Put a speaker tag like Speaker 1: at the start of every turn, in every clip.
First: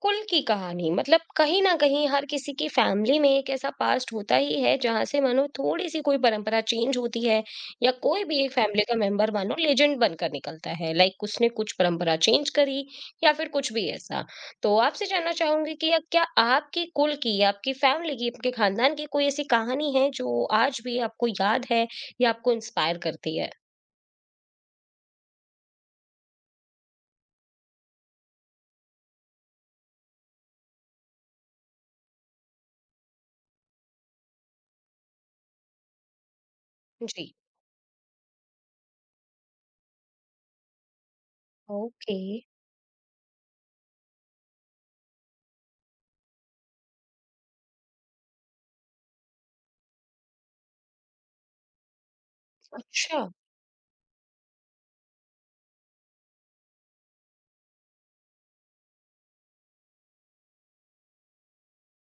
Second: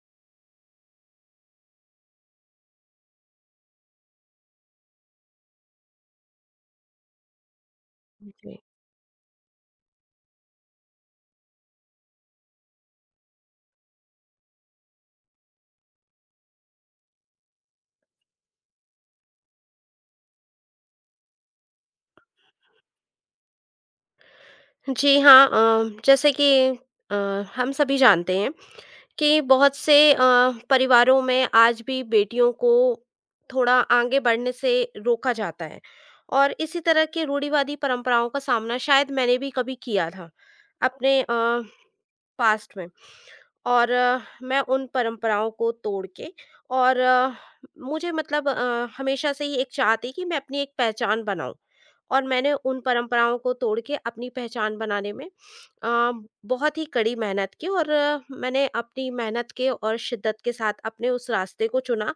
Speaker 1: कुल की कहानी मतलब कहीं न कहीं हर किसी की फैमिली में एक ऐसा पास्ट होता ही है जहाँ से मानो थोड़ी-सी कोई परंपरा चेंज होती है या कोई भी एक
Speaker 2: जी।
Speaker 1: फैमिली का मेंबर मानो लेजेंड बनकर निकलता है। लाइक उसने कुछ परंपरा चेंज करी या फिर कुछ भी ऐसा। तो आपसे जानना चाहूँगी कि क्या आपकी कुल की, आपकी फैमिली की, आपके खानदान की कोई ऐसी कहानी है जो आज भी आपको याद है या आपको इंस्पायर करती है?
Speaker 2: जी हाँ, जैसे कि अ, हम सभी जानते हैं कि बहुत से परिवारों में आज भी बेटियों को थोड़ा आगे बढ़ने से रोका जाता है, और इसी तरह के
Speaker 1: जी।
Speaker 2: रूढ़िवादी परंपराओं का सामना शायद मैंने भी कभी किया था अपने
Speaker 1: ओके,
Speaker 2: पास्ट में। और मैं उन परंपराओं को तोड़ के, और मुझे मतलब हमेशा से ही एक चाह थी कि मैं अपनी एक पहचान बनाऊं, और मैंने उन
Speaker 1: अच्छा,
Speaker 2: परंपराओं को तोड़ के अपनी पहचान बनाने में अ, बहुत ही कड़ी मेहनत की, और मैंने अपनी मेहनत के और शिद्दत के साथ अपने उस रास्ते को चुना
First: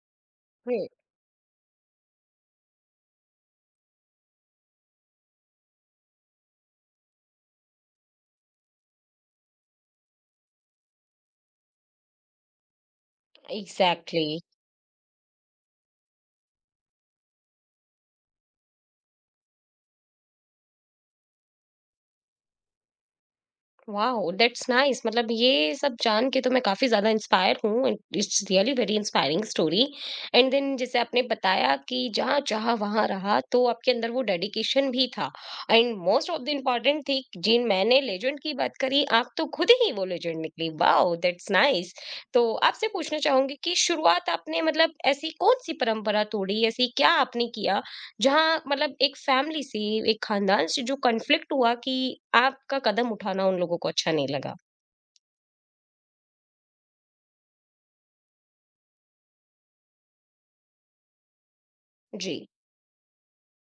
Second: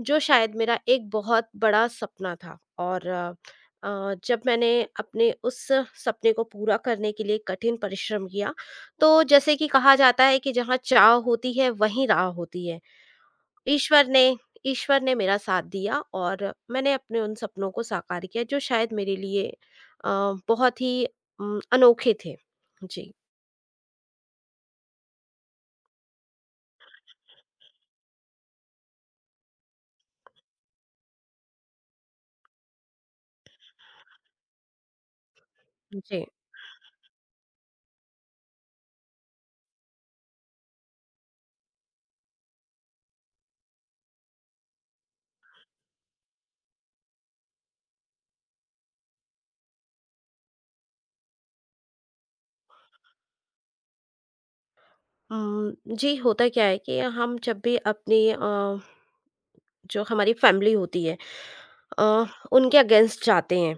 Speaker 2: जो शायद मेरा
Speaker 1: ग्रेट।
Speaker 2: एक बहुत बड़ा सपना था। और जब मैंने अपने उस सपने को पूरा करने के लिए कठिन परिश्रम किया, तो जैसे कि कहा जाता है कि जहाँ चाह होती है वहीं राह होती है। ईश्वर
Speaker 1: एग्ज़ैक्टली।
Speaker 2: ने ईश्वर ने मेरा साथ दिया, और मैंने अपने उन सपनों को साकार किया जो शायद मेरे लिए अ, बहुत ही अनोखे थे। जी,
Speaker 1: वाओ! दैट्स नाइस मतलब ये सब जान के तो मैं काफ़ी ज़्यादा इंस्पायर हूँ। It's really very inspiring story and then जैसे आपने बताया कि जहाँ चाहा वहाँ रहा, तो आपके अंदर वो डेडिकेशन भी था एंड
Speaker 2: जी।
Speaker 1: Most of the important thing जिन मैंने लेजेंड की बात करी, आप तो खुद ही वो लेजेंड निकली। वाओ! That's nice. तो आपसे पूछना चाहूँगी कि शुरुआत आपने मतलब ऐसी कौन-सी परंपरा तोड़ी, ऐसी क्या आपने किया जहाँ मतलब एक फैमिली से एक खानदान से जो कॉन्फ्लिक्ट हुआ कि आपका कदम उठाना उन लोगों को अच्छा नहीं लगा?
Speaker 2: जी, होता क्या है कि हम जब भी अपनी जो हमारी फैमिली होती है अ,
Speaker 1: जी।
Speaker 2: उनके अगेंस्ट जाते हैं,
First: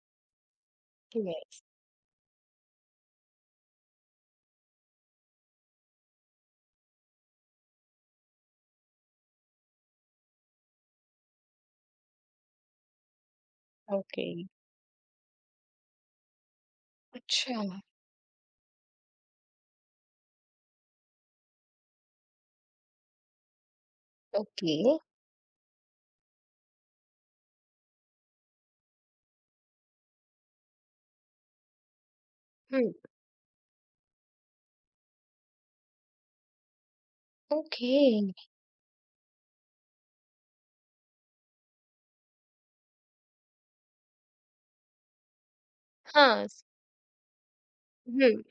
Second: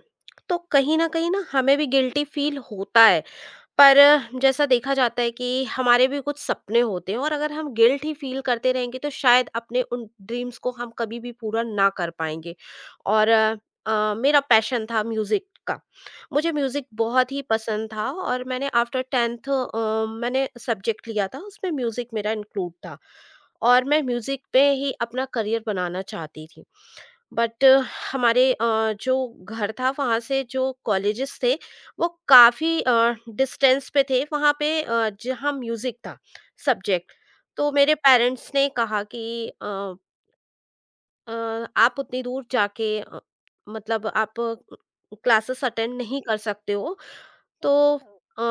Speaker 2: तो कहीं न कहीं ना
Speaker 1: राइट,
Speaker 2: हमें भी गिल्टी फ़ील होता है। पर जैसा देखा जाता है कि हमारे भी कुछ सपने होते हैं, और अगर हम गिल्ट ही फील करते रहेंगे तो शायद अपने उन ड्रीम्स को हम कभी भी पूरा ना कर पाएंगे। और
Speaker 1: ओके।
Speaker 2: मेरा पैशन था म्यूज़िक का। मुझे म्यूज़िक बहुत ही
Speaker 1: अच्छा,
Speaker 2: पसंद था, और मैंने आफ्टर 10th मैंने सब्जेक्ट लिया था, उसमें म्यूज़िक मेरा इंक्लूड था, और मैं म्यूज़िक पे
Speaker 1: ओके।
Speaker 2: ही अपना करियर बनाना चाहती थी। बट हमारे जो घर था वहाँ से जो कॉलेजेस थे वो काफ़ी
Speaker 1: हुँ,
Speaker 2: डिस्टेंस पे थे, वहाँ पे जहाँ म्यूज़िक था सब्जेक्ट। तो मेरे
Speaker 1: ओके।
Speaker 2: पेरेंट्स ने कहा कि अ, आप उतनी दूर जाके मतलब आप क्लासेस अटेंड नहीं कर
Speaker 1: हाँ, स
Speaker 2: सकते हो। तो
Speaker 1: हुँ,
Speaker 2: अ,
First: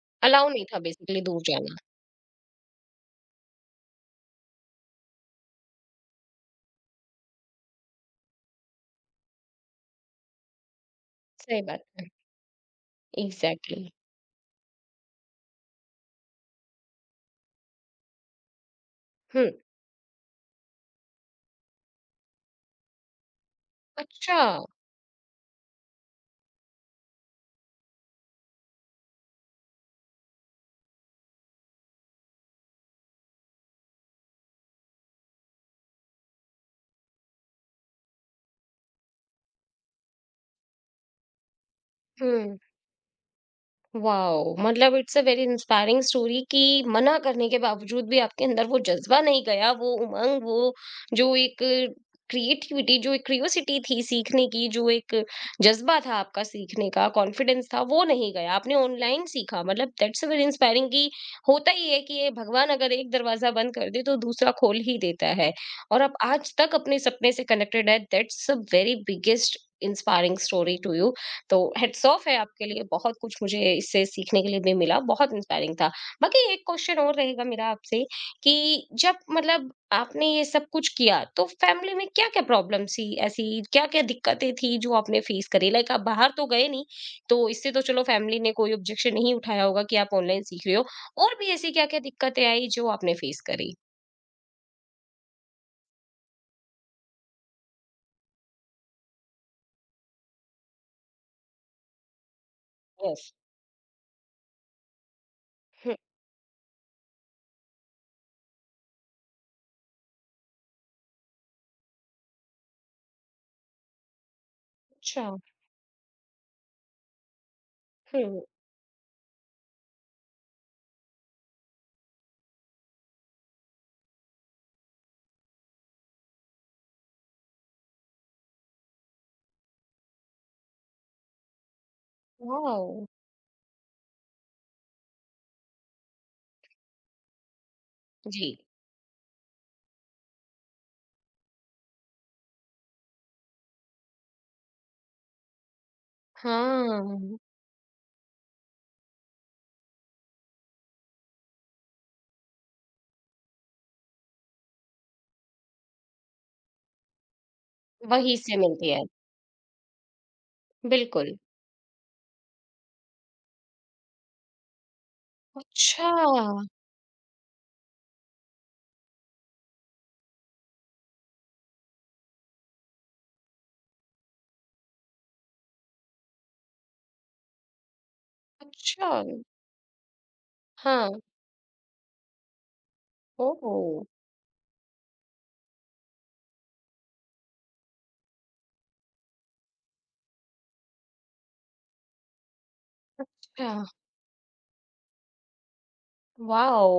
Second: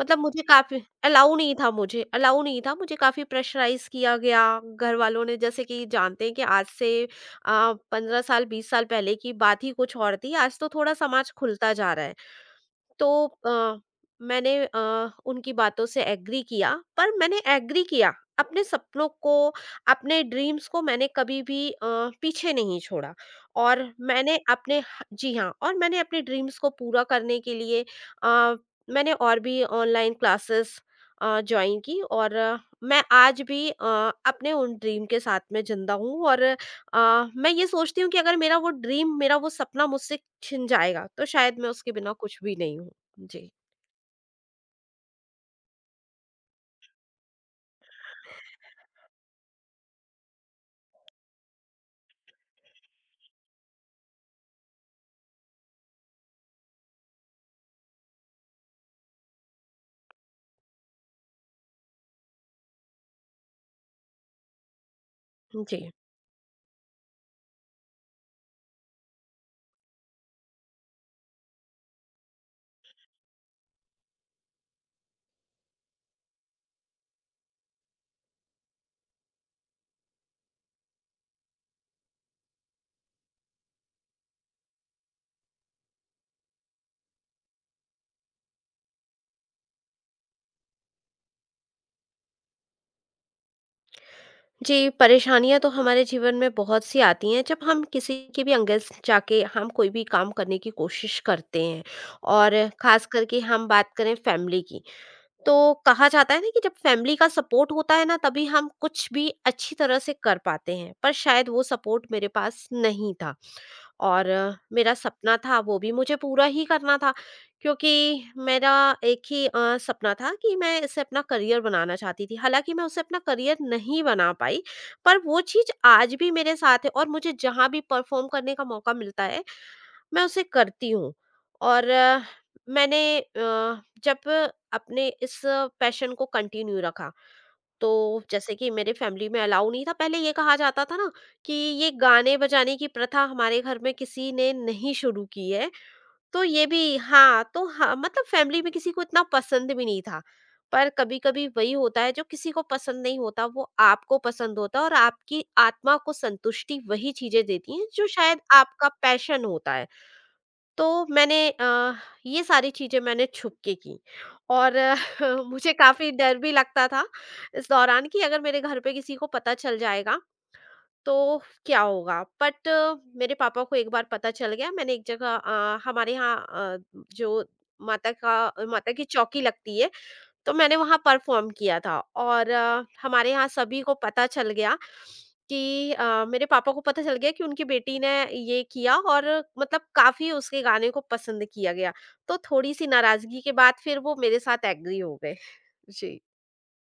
Speaker 2: मतलब मुझे
Speaker 1: अलाउ नहीं था
Speaker 2: काफ़ी
Speaker 1: बेसिकली
Speaker 2: अलाउ
Speaker 1: दूर
Speaker 2: नहीं था,
Speaker 1: जाना।
Speaker 2: मुझे अलाउ नहीं था, मुझे काफ़ी प्रेशराइज़ किया गया घर वालों ने। जैसे कि जानते हैं कि आज से 15 साल 20 साल पहले की बात ही कुछ और थी, आज तो थोड़ा समाज
Speaker 1: सही
Speaker 2: खुलता
Speaker 1: बात
Speaker 2: जा रहा
Speaker 1: है।
Speaker 2: है। तो अ,
Speaker 1: एग्ज़ैक्टली।
Speaker 2: मैंने उनकी बातों से एग्री किया, पर मैंने एग्री किया अपने सपनों को।
Speaker 1: हुँ,
Speaker 2: अपने ड्रीम्स को मैंने कभी भी पीछे नहीं छोड़ा, और
Speaker 1: अच्छा।
Speaker 2: मैंने अपने जी हाँ, और मैंने अपने ड्रीम्स को पूरा करने के लिए अ, मैंने और भी ऑनलाइन क्लासेस ज्वाइन की, और मैं आज भी अपने उन ड्रीम के साथ में जिंदा हूँ, और अ, मैं ये सोचती हूँ कि अगर मेरा वो ड्रीम, मेरा वो सपना मुझसे छिन जाएगा, तो शायद मैं उसके बिना कुछ भी
Speaker 1: हुँ।
Speaker 2: नहीं हूँ। जी,
Speaker 1: वाओ! मतलब it's a very inspiring story कि मना करने के बावजूद भी आपके अंदर वो जज़्बा नहीं गया, वो उमंग, वो जो एक क्रिएटिविटी, जो एक क्यूरियोसिटी थी सीखने की, जो एक जज़्बा था आपका सीखने का, कॉन्फिडेंस था, वो नहीं गया। आपने ऑनलाइन सीखा मतलब दैट्स अ वेरी इंस्पायरिंग कि होता ही है कि ये भगवान अगर एक दरवाज़ा बंद कर दे, तो दूसरा खोल ही देता है।
Speaker 2: जी।
Speaker 1: और आप आज तक अपने सपने से कनेक्टेड है, that's a very biggest inspiring story to you. तो हैट्स ऑफ है आपके लिए, बहुत कुछ मुझे इससे सीखने के लिए भी मिला, बहुत इंस्पायरिंग था। बाकी एक क्वेश्चन और रहेगा मेरा आपसे कि जब मतलब आपने ये सब कुछ किया, तो फैमिली में क्या-क्या प्रॉब्लम थी ऐसी, क्या-क्या दिक्कतें थी जो आपने फेस करी? लाइक आप बाहर तो गए नहीं, तो इससे तो चलो फैमिली ने कोई ऑब्जेक्शन नहीं उठाया होगा कि आप ऑनलाइन सीख रहे हो। और भी ऐसी क्या-क्या दिक्कतें आई जो आपने फेस करी?
Speaker 2: जी, परेशानियाँ तो हमारे जीवन में बहुत सी आती हैं जब हम किसी के भी अगेंस्ट जाके हम कोई भी काम करने की कोशिश करते हैं, और ख़ास
Speaker 1: यस।
Speaker 2: करके हम बात करें फैमिली की, तो
Speaker 1: हुँ,
Speaker 2: कहा जाता है ना कि जब फैमिली का सपोर्ट होता है ना तभी हम कुछ भी अच्छी तरह से कर पाते हैं, पर शायद वो सपोर्ट मेरे पास नहीं था। और मेरा
Speaker 1: अच्छा।
Speaker 2: सपना था, वो भी मुझे पूरा ही करना था, क्योंकि
Speaker 1: हुँ,
Speaker 2: मेरा एक ही सपना था कि मैं इसे अपना करियर बनाना चाहती थी। हालाँकि मैं उसे अपना करियर नहीं बना पाई, पर वो चीज़ आज भी मेरे साथ है, और मुझे जहाँ भी परफ़ॉर्म करने का मौका मिलता है, मैं उसे करती हूँ। और
Speaker 1: वाओ!
Speaker 2: मैंने जब अपने इस पैशन को कंटिन्यू रखा, तो जैसे
Speaker 1: जी।
Speaker 2: कि मेरे फैमिली में अलाउ नहीं था, पहले ये कहा जाता था ना कि ये गाने बजाने की प्रथा हमारे घर में किसी ने नहीं शुरू की है। तो ये भी
Speaker 1: हाँ,
Speaker 2: हाँ, तो हाँ, मतलब फैमिली में किसी को इतना पसंद भी नहीं था। पर कभी कभी वही होता है जो किसी को पसंद नहीं होता वो आपको पसंद होता है, और आपकी आत्मा को संतुष्टि वही चीजें देती हैं जो
Speaker 1: वहीं
Speaker 2: शायद
Speaker 1: से
Speaker 2: आपका
Speaker 1: मिलती है।
Speaker 2: पैशन होता है। तो
Speaker 1: बिल्कुल।
Speaker 2: मैंने ये सारी चीज़ें मैंने छुप के की, और मुझे काफ़ी डर भी
Speaker 1: अच्छा!
Speaker 2: लगता था इस दौरान कि अगर मेरे घर पे किसी को पता चल जाएगा तो क्या होगा। बट मेरे पापा को एक बार पता चल गया। मैंने एक जगह हमारे यहाँ जो माता का, माता की
Speaker 1: अच्छा!
Speaker 2: चौकी लगती है, तो मैंने वहाँ
Speaker 1: हाँ,
Speaker 2: परफ़ॉर्म किया था, और हमारे यहाँ सभी को
Speaker 1: ओह!
Speaker 2: पता चल गया कि मेरे पापा को पता चल गया कि उनकी बेटी ने ये किया, और मतलब काफ़ी उसके गाने को पसंद किया गया। तो थोड़ी-सी नाराज़गी के बाद
Speaker 1: अच्छा।
Speaker 2: फिर वो मेरे साथ एग्री हो गए। जी।
Speaker 1: वाओ!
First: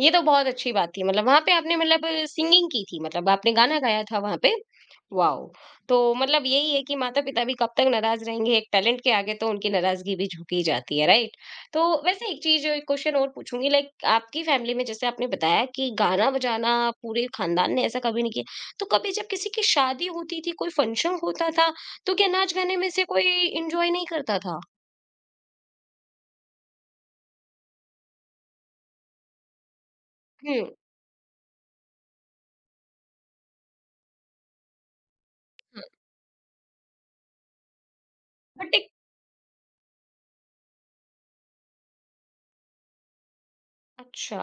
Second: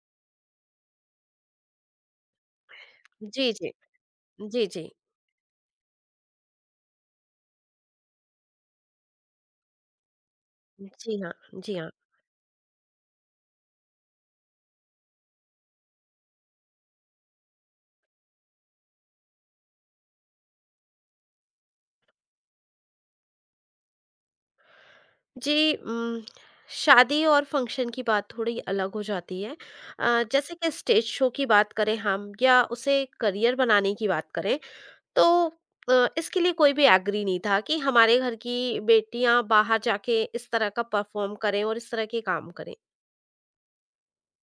Speaker 1: ये तो बहुत अच्छी बात थी मतलब वहाँ पे आपने मतलब सिंगिंग की थी मतलब
Speaker 2: जी,
Speaker 1: आपने
Speaker 2: जी।
Speaker 1: गाना गाया था वहाँ पे?
Speaker 2: जी, जी।
Speaker 1: वाओ! तो मतलब यही है कि माता-पिता भी कब तक नाराज़ रहेंगे, एक टैलेंट के आगे तो उनकी नाराज़गी भी झुक ही जाती है,
Speaker 2: जी
Speaker 1: राइट?
Speaker 2: हाँ, जी
Speaker 1: तो
Speaker 2: हाँ।
Speaker 1: वैसे एक चीज़ एक क्वेश्चन और पूछूँगी लाइक आपकी फैमिली में जैसे आपने बताया कि गाना-बजाना पूरे खानदान ने ऐसा कभी नहीं किया, तो कभी जब किसी की शादी होती थी, कोई फंक्शन होता था, तो क्या नाच-गाने में से कोई एन्जॉय नहीं करता था?
Speaker 2: जी, शादी और फ़ंक्शन की बात थोड़ी अलग हो जाती है। जैसे
Speaker 1: हुँ।
Speaker 2: कि स्टेज शो की बात करें हम, या उसे करियर बनाने की बात करें, तो
Speaker 1: हाँ।
Speaker 2: इसके लिए कोई भी एग्री नहीं था कि हमारे घर
Speaker 1: बट
Speaker 2: की
Speaker 1: एक
Speaker 2: बेटियां बाहर जाके इस तरह का परफॉर्म करें और इस तरह के काम करें।
Speaker 1: अच्छा,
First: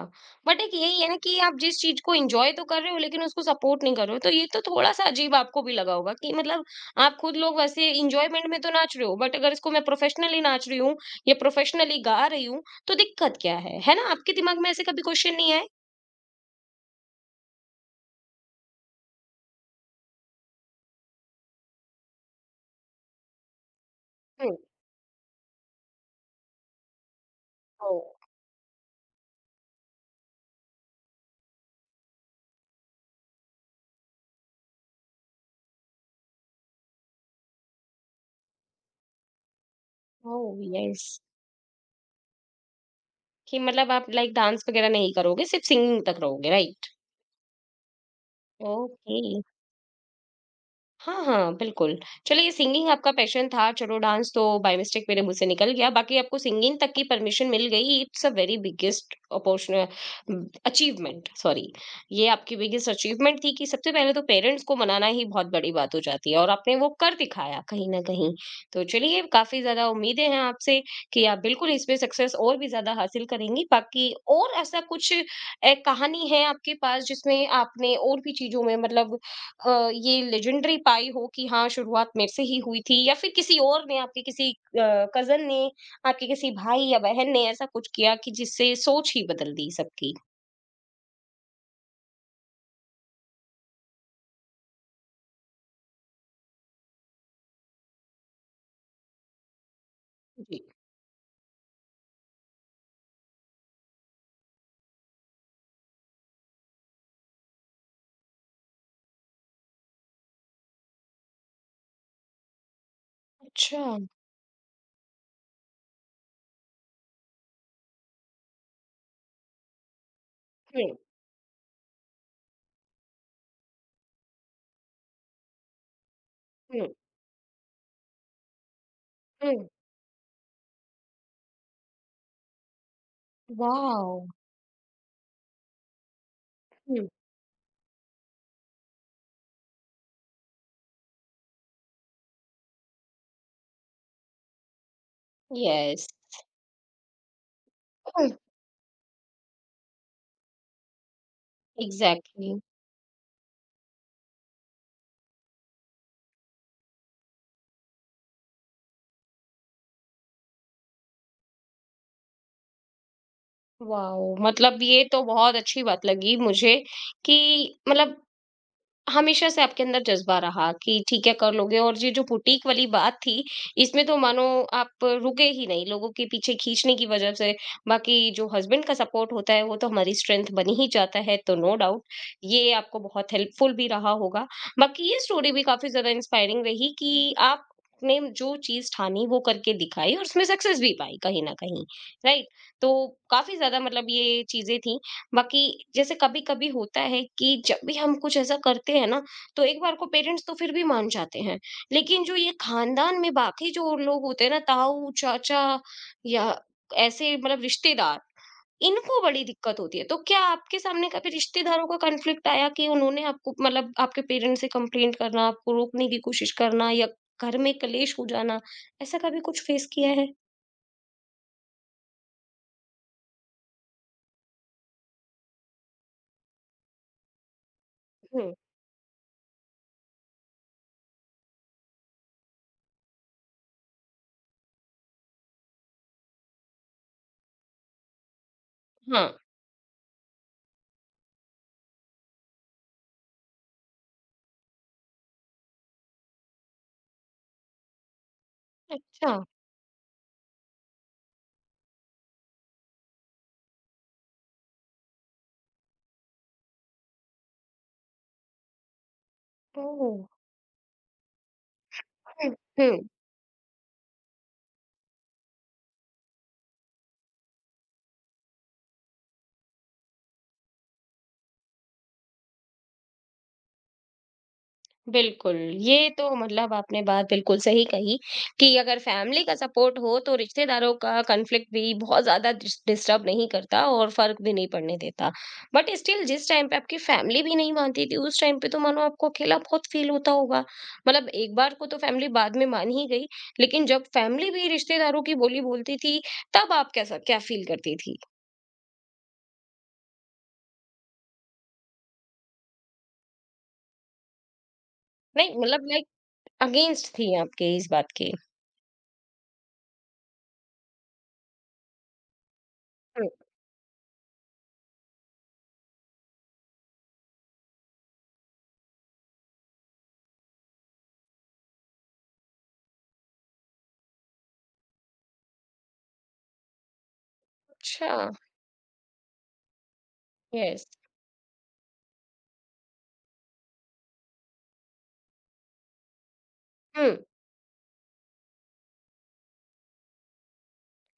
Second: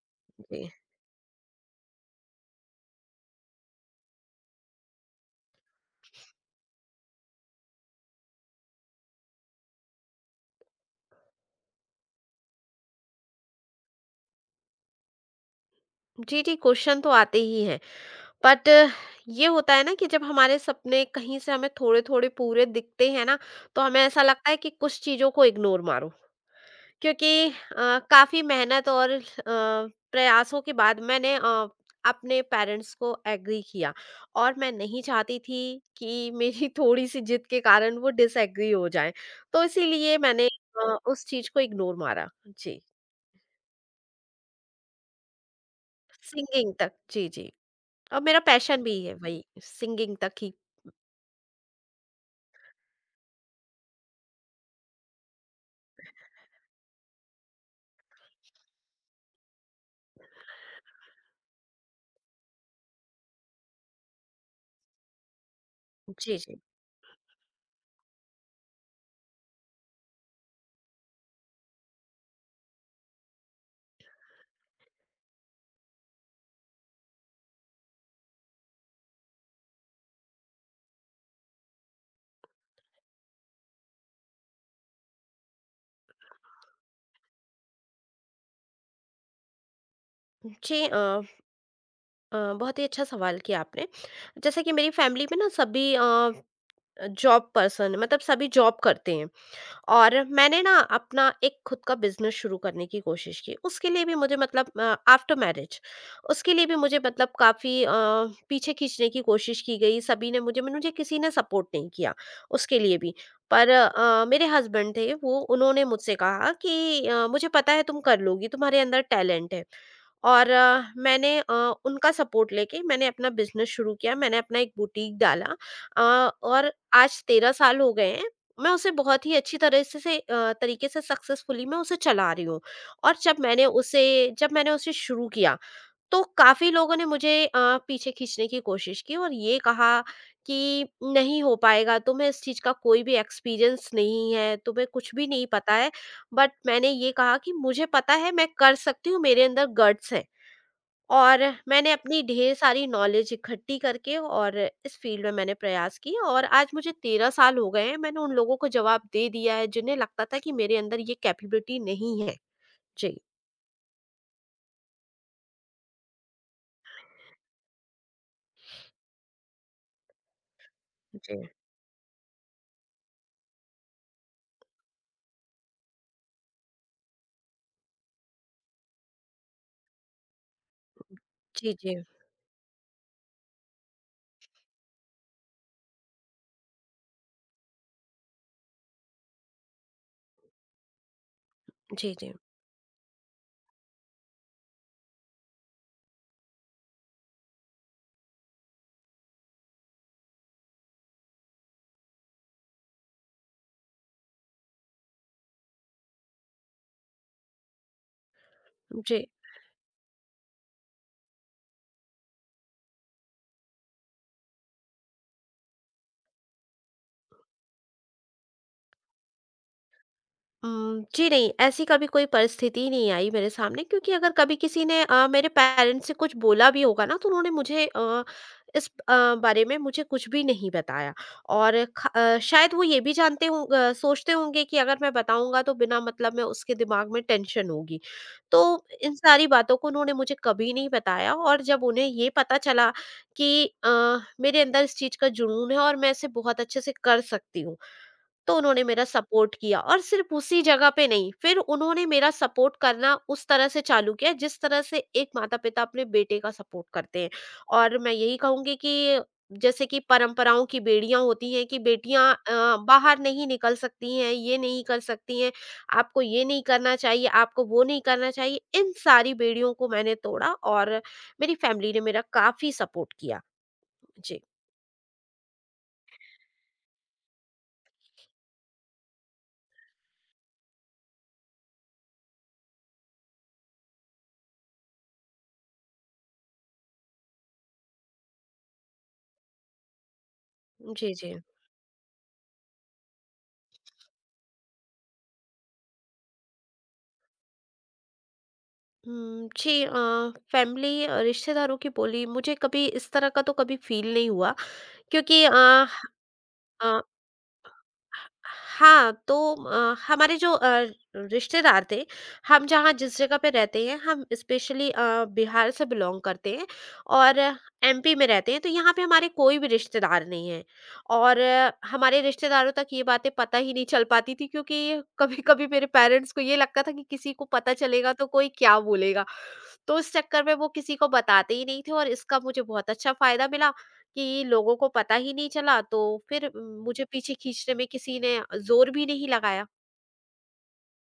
Speaker 1: बट
Speaker 2: जी,
Speaker 1: एक यही है ना कि आप जिस चीज़ को एन्जॉय तो कर रहे हो लेकिन उसको सपोर्ट नहीं कर रहे हो, तो ये तो थोड़ा-सा अजीब आपको भी लगा होगा कि मतलब आप खुद लोग वैसे एन्जॉयमेंट में तो नाच रहे हो, बट अगर इसको मैं प्रोफेशनली नाच रही हूँ या प्रोफेशनली गा रही हूँ, तो दिक्कत क्या है? है ना? आपके दिमाग में ऐसे कभी क्वेश्चन नहीं आए?
Speaker 2: जी, जी, क्वेश्चन तो आते ही हैं। बट ये होता है ना कि जब हमारे सपने कहीं से हमें थोड़े थोड़े पूरे दिखते हैं ना, तो हमें ऐसा लगता
Speaker 1: हुँ,
Speaker 2: है कि कुछ चीजों को इग्नोर मारो, क्योंकि
Speaker 1: ओह!
Speaker 2: काफ़ी मेहनत और प्रयासों के बाद मैंने अपने पेरेंट्स को एग्री किया, और मैं नहीं चाहती थी कि मेरी थोड़ी-सी जिद के कारण वो डिसएग्री हो जाएँ। तो इसीलिए मैंने
Speaker 1: ओह! यस,
Speaker 2: उस चीज़ को इग्नोर मारा। जी,
Speaker 1: कि मतलब आप लाइक डांस वगैरह नहीं करोगे, सिर्फ सिंगिंग तक रहोगे,
Speaker 2: सिंगिंग
Speaker 1: राइट?
Speaker 2: तक। जी, जी। और मेरा पैशन भी है
Speaker 1: ओके।
Speaker 2: वही, सिंगिंग तक ही।
Speaker 1: हाँ, हाँ, बिल्कुल। चलिए सिंगिंग आपका पैशन था, चलो डांस तो बाय मिस्टेक मेरे मुँह से निकल गया, बाकी आपको सिंगिंग तक की परमिशन मिल गई, it's a very biggest opportun achievement sorry, ये आपकी बिगेस्ट अचीवमेंट थी कि सबसे पहले तो पेरेंट्स को मनाना ही बहुत बड़ी बात हो जाती है
Speaker 2: जी,
Speaker 1: और
Speaker 2: जी।
Speaker 1: आपने वो कर दिखाया कहीं न कहीं। तो चलिए काफ़ी ज़्यादा उम्मीदें हैं आपसे कि आप बिल्कुल इसमें सक्सेस और भी ज़्यादा हासिल करेंगी। बाकी और ऐसा कुछ ए, कहानी है आपके पास जिसमें आपने और भी चीज़ों में मतलब ये लेजेंडरी पाई हो कि हाँ शुरुआत मेरे से ही हुई थी या फिर किसी और ने आपके किसी कजन ने आपके किसी भाई या बहन ने ऐसा कुछ किया कि जिससे सोच ही बदल दी सबकी।
Speaker 2: जी, बहुत ही अच्छा सवाल किया आपने। जैसे कि मेरी फैमिली में ना सभी जॉब पर्सन, मतलब सभी जॉब करते हैं। और मैंने
Speaker 1: जी,
Speaker 2: ना अपना एक खुद का बिजनेस शुरू करने की कोशिश की, उसके लिए भी मुझे, मतलब आफ्टर मैरिज उसके लिए भी मुझे मतलब काफ़ी पीछे खींचने की कोशिश की गई। सभी ने मुझे मुझे किसी ने सपोर्ट नहीं किया उसके लिए भी। पर
Speaker 1: अच्छा,
Speaker 2: मेरे हस्बैंड थे, वो, उन्होंने मुझसे कहा कि मुझे पता है तुम कर लोगी, तुम्हारे अंदर टैलेंट है। और
Speaker 1: हम्म,
Speaker 2: मैंने उनका सपोर्ट लेके मैंने अपना बिज़नेस शुरू किया, मैंने अपना एक बुटीक डाला, अ, और
Speaker 1: हम्म,
Speaker 2: आज 13 साल हो गए हैं। मैं उसे बहुत ही अच्छी
Speaker 1: हम्म,
Speaker 2: तरह से तरीके से सक्सेसफुली मैं उसे चला रही हूँ। और जब मैंने उसे
Speaker 1: वाओ,
Speaker 2: जब मैंने उसे शुरू किया, तो काफ़ी लोगों ने
Speaker 1: हम्म,
Speaker 2: मुझे पीछे खींचने की कोशिश की और ये कहा कि, "नहीं हो पाएगा, तुम्हें इस चीज़ का कोई भी एक्सपीरियंस नहीं है, तुम्हें कुछ भी नहीं पता है।"
Speaker 1: यस,
Speaker 2: बट मैंने ये कहा कि, "मुझे पता है, मैं कर सकती हूँ, मेरे अंदर गट्स है।" और मैंने अपनी
Speaker 1: एग्जैक्टली,
Speaker 2: ढेर सारी नॉलेज इकट्ठी करके, और इस फील्ड में मैंने प्रयास किए, और आज मुझे 13 साल हो गए हैं, मैंने उन लोगों को जवाब दे दिया है जिन्हें लगता था कि मेरे अंदर ये कैपेबिलिटी नहीं है। जी।
Speaker 1: वाओ! मतलब ये तो बहुत अच्छी बात लगी मुझे कि मतलब हमेशा से आपके अंदर जज़्बा रहा कि ठीक है
Speaker 2: जी।
Speaker 1: कर लोगे और ये जो बुटीक वाली बात थी, इसमें तो मानो आप रुके ही नहीं, लोगों के पीछे खींचने की वज़ह से। बाकी जो हस्बैंड का सपोर्ट होता है वो तो हमारी स्ट्रेंथ बन ही जाता है, तो
Speaker 2: जी,
Speaker 1: नो
Speaker 2: जी।
Speaker 1: डाउट ये आपको बहुत हेल्पफुल भी रहा होगा। बाकी ये स्टोरी भी काफ़ी ज़्यादा इंस्पायरिंग रही कि आपने जो चीज़ ठानी वो करके दिखाई और उसमें सक्सेस भी पाई कहीं न कहीं,
Speaker 2: जी, जी।
Speaker 1: राइट? तो काफ़ी ज़्यादा मतलब ये चीज़ें थी। बाकी जैसे कभी कभी होता है कि जब भी हम कुछ ऐसा करते हैं ना तो एक बार को पेरेंट्स तो फिर भी मान जाते हैं लेकिन जो ये खानदान में बाकी जो लोग होते हैं ना ताऊ चाचा या ऐसे मतलब रिश्तेदार इनको
Speaker 2: जी।
Speaker 1: बड़ी दिक्कत होती है तो क्या आपके सामने कभी रिश्तेदारों का कॉन्फ्लिक्ट आया कि उन्होंने आपको मतलब आपके पेरेंट्स से कंप्लेंट करना आपको रोकने की कोशिश करना या घर में कलेश हो जाना ऐसा कभी कुछ फेस किया है?
Speaker 2: जी नहीं, ऐसी कभी कोई परिस्थिति नहीं आई मेरे सामने, क्योंकि अगर कभी किसी ने मेरे पेरेंट्स से कुछ बोला भी होगा ना, तो उन्होंने मुझे
Speaker 1: हम्म,
Speaker 2: इस बारे में मुझे कुछ भी नहीं बताया। और शायद वो ये भी जानते हों, सोचते होंगे कि अगर मैं बताऊँगा तो बिना मतलब में उसके दिमाग में टेंशन होगी। तो इन
Speaker 1: हाँ,
Speaker 2: सारी बातों को उन्होंने मुझे कभी नहीं बताया, और जब उन्हें ये पता चला कि मेरे अंदर इस चीज़ का जुनून है और मैं इसे बहुत अच्छे से कर सकती हूँ, तो उन्होंने मेरा
Speaker 1: अच्छा,
Speaker 2: सपोर्ट किया, और सिर्फ उसी जगह पे नहीं, फिर उन्होंने मेरा सपोर्ट करना उस तरह से चालू किया जिस तरह से एक माता-पिता अपने बेटे का सपोर्ट करते हैं। और मैं यही कहूँगी कि जैसे कि
Speaker 1: ओह,
Speaker 2: परंपराओं की बेड़ियाँ होती हैं कि बेटियाँ
Speaker 1: हम्म, हम्म,
Speaker 2: बाहर नहीं निकल सकती हैं, ये नहीं कर सकती हैं, आपको ये नहीं करना चाहिए, आपको वो नहीं करना चाहिए। इन सारी बेड़ियों को मैंने तोड़ा, और मेरी फैमिली ने मेरा काफ़ी सपोर्ट किया। जी।
Speaker 1: बिल्कुल, ये तो मतलब आपने बात बिल्कुल सही कही कि अगर फैमिली का सपोर्ट हो तो रिश्तेदारों का कॉन्फ्लिक्ट भी बहुत ज़्यादा डिस्टर्ब नहीं करता और फ़र्क भी नहीं पड़ने देता। बट स्टिल जिस टाइम पे आपकी फैमिली भी नहीं मानती थी उस टाइम पे तो मानो आपको अकेला बहुत फ़ील होता होगा।
Speaker 2: जी,
Speaker 1: मतलब
Speaker 2: जी।
Speaker 1: एक बार को तो फैमिली बाद में मान ही गई, लेकिन जब फैमिली भी रिश्तेदारों की बोली बोलती थी तब आप कैसा क्या फ़ील करती थी?
Speaker 2: हुँ, जी, फैमिली रिश्तेदारों की बोली मुझे कभी इस तरह का तो कभी फ़ील नहीं हुआ, क्योंकि
Speaker 1: नहीं मतलब लाइक
Speaker 2: अ,
Speaker 1: अगेंस्ट थी आपके इस बात के।
Speaker 2: हाँ, तो हमारे जो रिश्तेदार थे, हम जहाँ जिस
Speaker 1: हुँ,
Speaker 2: जगह पे रहते हैं, हम स्पेशली बिहार से बिलॉन्ग करते हैं, और एमपी में रहते हैं, तो यहाँ पे हमारे कोई भी रिश्तेदार नहीं हैं। और हमारे रिश्तेदारों तक ये बातें पता ही नहीं चल पाती थी, क्योंकि कभी-कभी मेरे पेरेंट्स को ये लगता था कि किसी को पता
Speaker 1: अच्छा,
Speaker 2: चलेगा तो कोई क्या बोलेगा? तो इस चक्कर में वो
Speaker 1: येस।
Speaker 2: किसी को बताते ही नहीं थे, और इसका मुझे बहुत अच्छा फ़ायदा मिला कि लोगों को पता ही नहीं चला, तो फिर मुझे
Speaker 1: हुँ।
Speaker 2: पीछे खींचने में किसी ने ज़ोर भी नहीं लगाया।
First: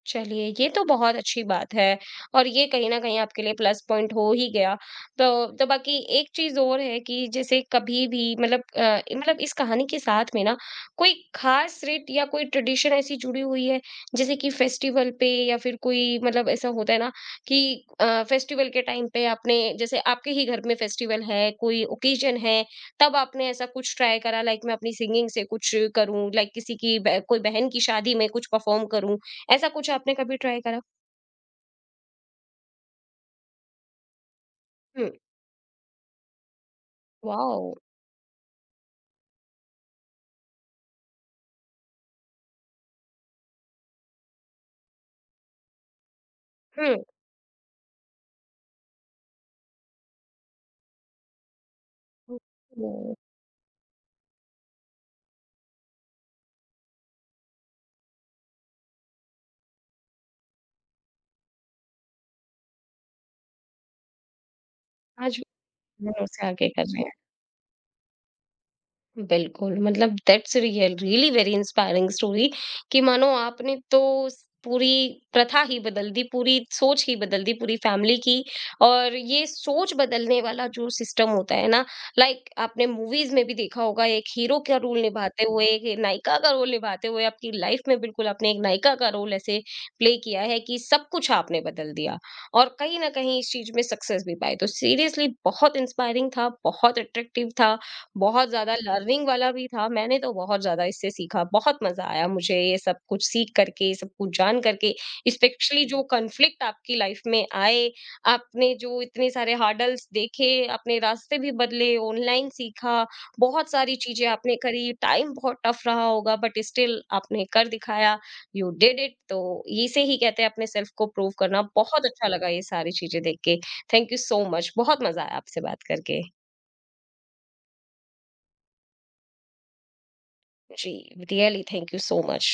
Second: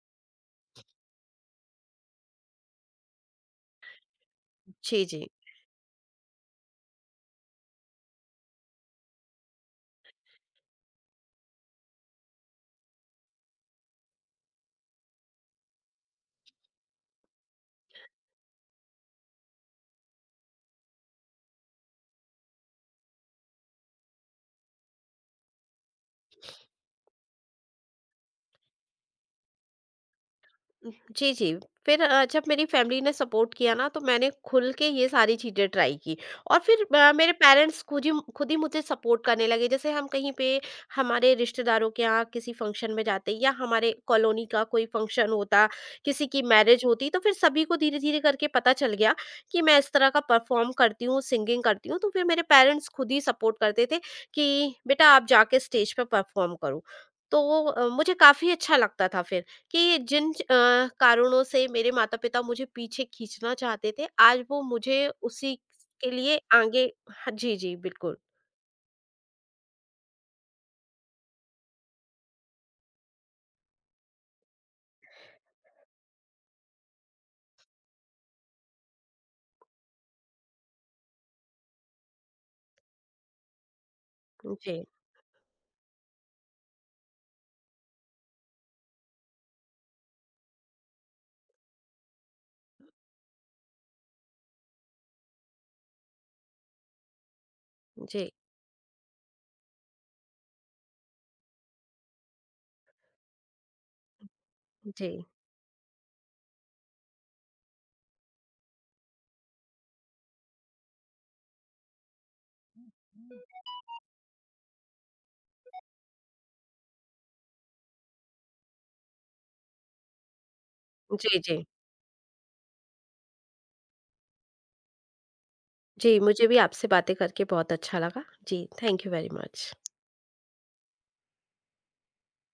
Speaker 1: चलिए, ये तो बहुत अच्छी बात है और ये कहीं न कहीं आपके लिए प्लस पॉइंट हो ही गया।
Speaker 2: जी,
Speaker 1: तो
Speaker 2: जी।
Speaker 1: बाकी एक चीज़ और है कि जैसे कभी भी मतलब मतलब इस कहानी के साथ में ना कोई ख़ास रीत या कोई ट्रेडिशन ऐसी जुड़ी हुई है? जैसे कि फेस्टिवल पे या फिर कोई मतलब ऐसा होता है ना कि फेस्टिवल के टाइम पे आपने जैसे आपके ही घर में फेस्टिवल है, कोई ओकेज़न है, तब आपने ऐसा कुछ ट्राई करा लाइक मैं अपनी सिंगिंग से कुछ करूँ, लाइक किसी की ब कोई बहन की शादी में कुछ परफ़ॉर्म करूँ, ऐसा कुछ आपने कभी ट्राई करा?
Speaker 2: जी, जी। फिर जब मेरी फैमिली ने सपोर्ट किया ना, तो मैंने खुल के ये
Speaker 1: हुँ,
Speaker 2: सारी चीज़ें ट्राई की, और फिर मेरे
Speaker 1: वॉव!
Speaker 2: पेरेंट्स खुद ही खुद ही मुझे सपोर्ट करने लगे। जैसे हम कहीं पे हमारे रिश्तेदारों के यहाँ किसी फंक्शन में जाते, या हमारे कॉलोनी का कोई फंक्शन होता, किसी की मैरिज
Speaker 1: हुँ,
Speaker 2: होती, तो फिर सभी को धीरे-धीरे करके पता चल गया कि मैं इस तरह का परफॉर्म करती हूँ, सिंगिंग करती हूँ। तो फिर
Speaker 1: हुँ,
Speaker 2: मेरे पेरेंट्स खुद
Speaker 1: ओह!
Speaker 2: ही सपोर्ट करते थे कि, "बेटा, आप जाके स्टेज पे परफॉर्म करो।" तो मुझे काफ़ी अच्छा लगता था फिर। कि जिन कारणों से मेरे माता-पिता मुझे पीछे खींचना चाहते थे, आज वो मुझे
Speaker 1: आज
Speaker 2: उसी
Speaker 1: भी
Speaker 2: के
Speaker 1: हम
Speaker 2: लिए
Speaker 1: उससे आगे कर
Speaker 2: आगे।
Speaker 1: रहे हैं।
Speaker 2: हाँ, जी, जी, बिल्कुल।
Speaker 1: बिल्कुल, मतलब that's really very inspiring story कि मानो आपने तो स पूरी प्रथा ही बदल दी, पूरी सोच ही बदल दी पूरी फैमिली की और ये सोच बदलने वाला जो सिस्टम होता है ना, लाइक आपने मूवीज़ में भी देखा होगा एक हीरो का
Speaker 2: जी,
Speaker 1: रोल निभाते हुए, एक नायिका का रोल निभाते हुए आपकी लाइफ में बिल्कुल आपने एक नायिका का रोल ऐसे प्ले किया है कि सब कुछ आपने बदल दिया और कहीं न कहीं इस चीज़ में सक्सेस भी पाए। तो सीरियसली बहुत इंस्पायरिंग था, बहुत अट्रैक्टिव था,
Speaker 2: जी,
Speaker 1: बहुत ज़्यादा लर्निंग वाला भी था, मैंने तो बहुत ज़्यादा इससे सीखा, बहुत मज़ा आया मुझे ये सब कुछ सीख करके, ये सब कुछ जान करके,
Speaker 2: जी,
Speaker 1: स्पेशली जो कॉन्फ्लिक्ट आपकी लाइफ में आए, आपने जो इतने सारे हर्डल्स देखे, अपने रास्ते भी बदले, ऑनलाइन सीखा, बहुत सारी चीज़ें आपने करी, टाइम बहुत टफ रहा होगा बट स्टिल आपने कर दिखाया, यू डिड इट तो इसे ही कहते हैं अपने सेल्फ को प्रूव
Speaker 2: जी,
Speaker 1: करना,
Speaker 2: जी।
Speaker 1: बहुत अच्छा लगा ये सारी चीज़ें देख के। थैंक यू सो मच, बहुत मज़ा आया आपसे बात
Speaker 2: जी,
Speaker 1: करके।
Speaker 2: मुझे भी आपसे बातें करके बहुत अच्छा लगा। जी, थैंक यू वेरी मच।
Speaker 1: জি, really, thank you so much.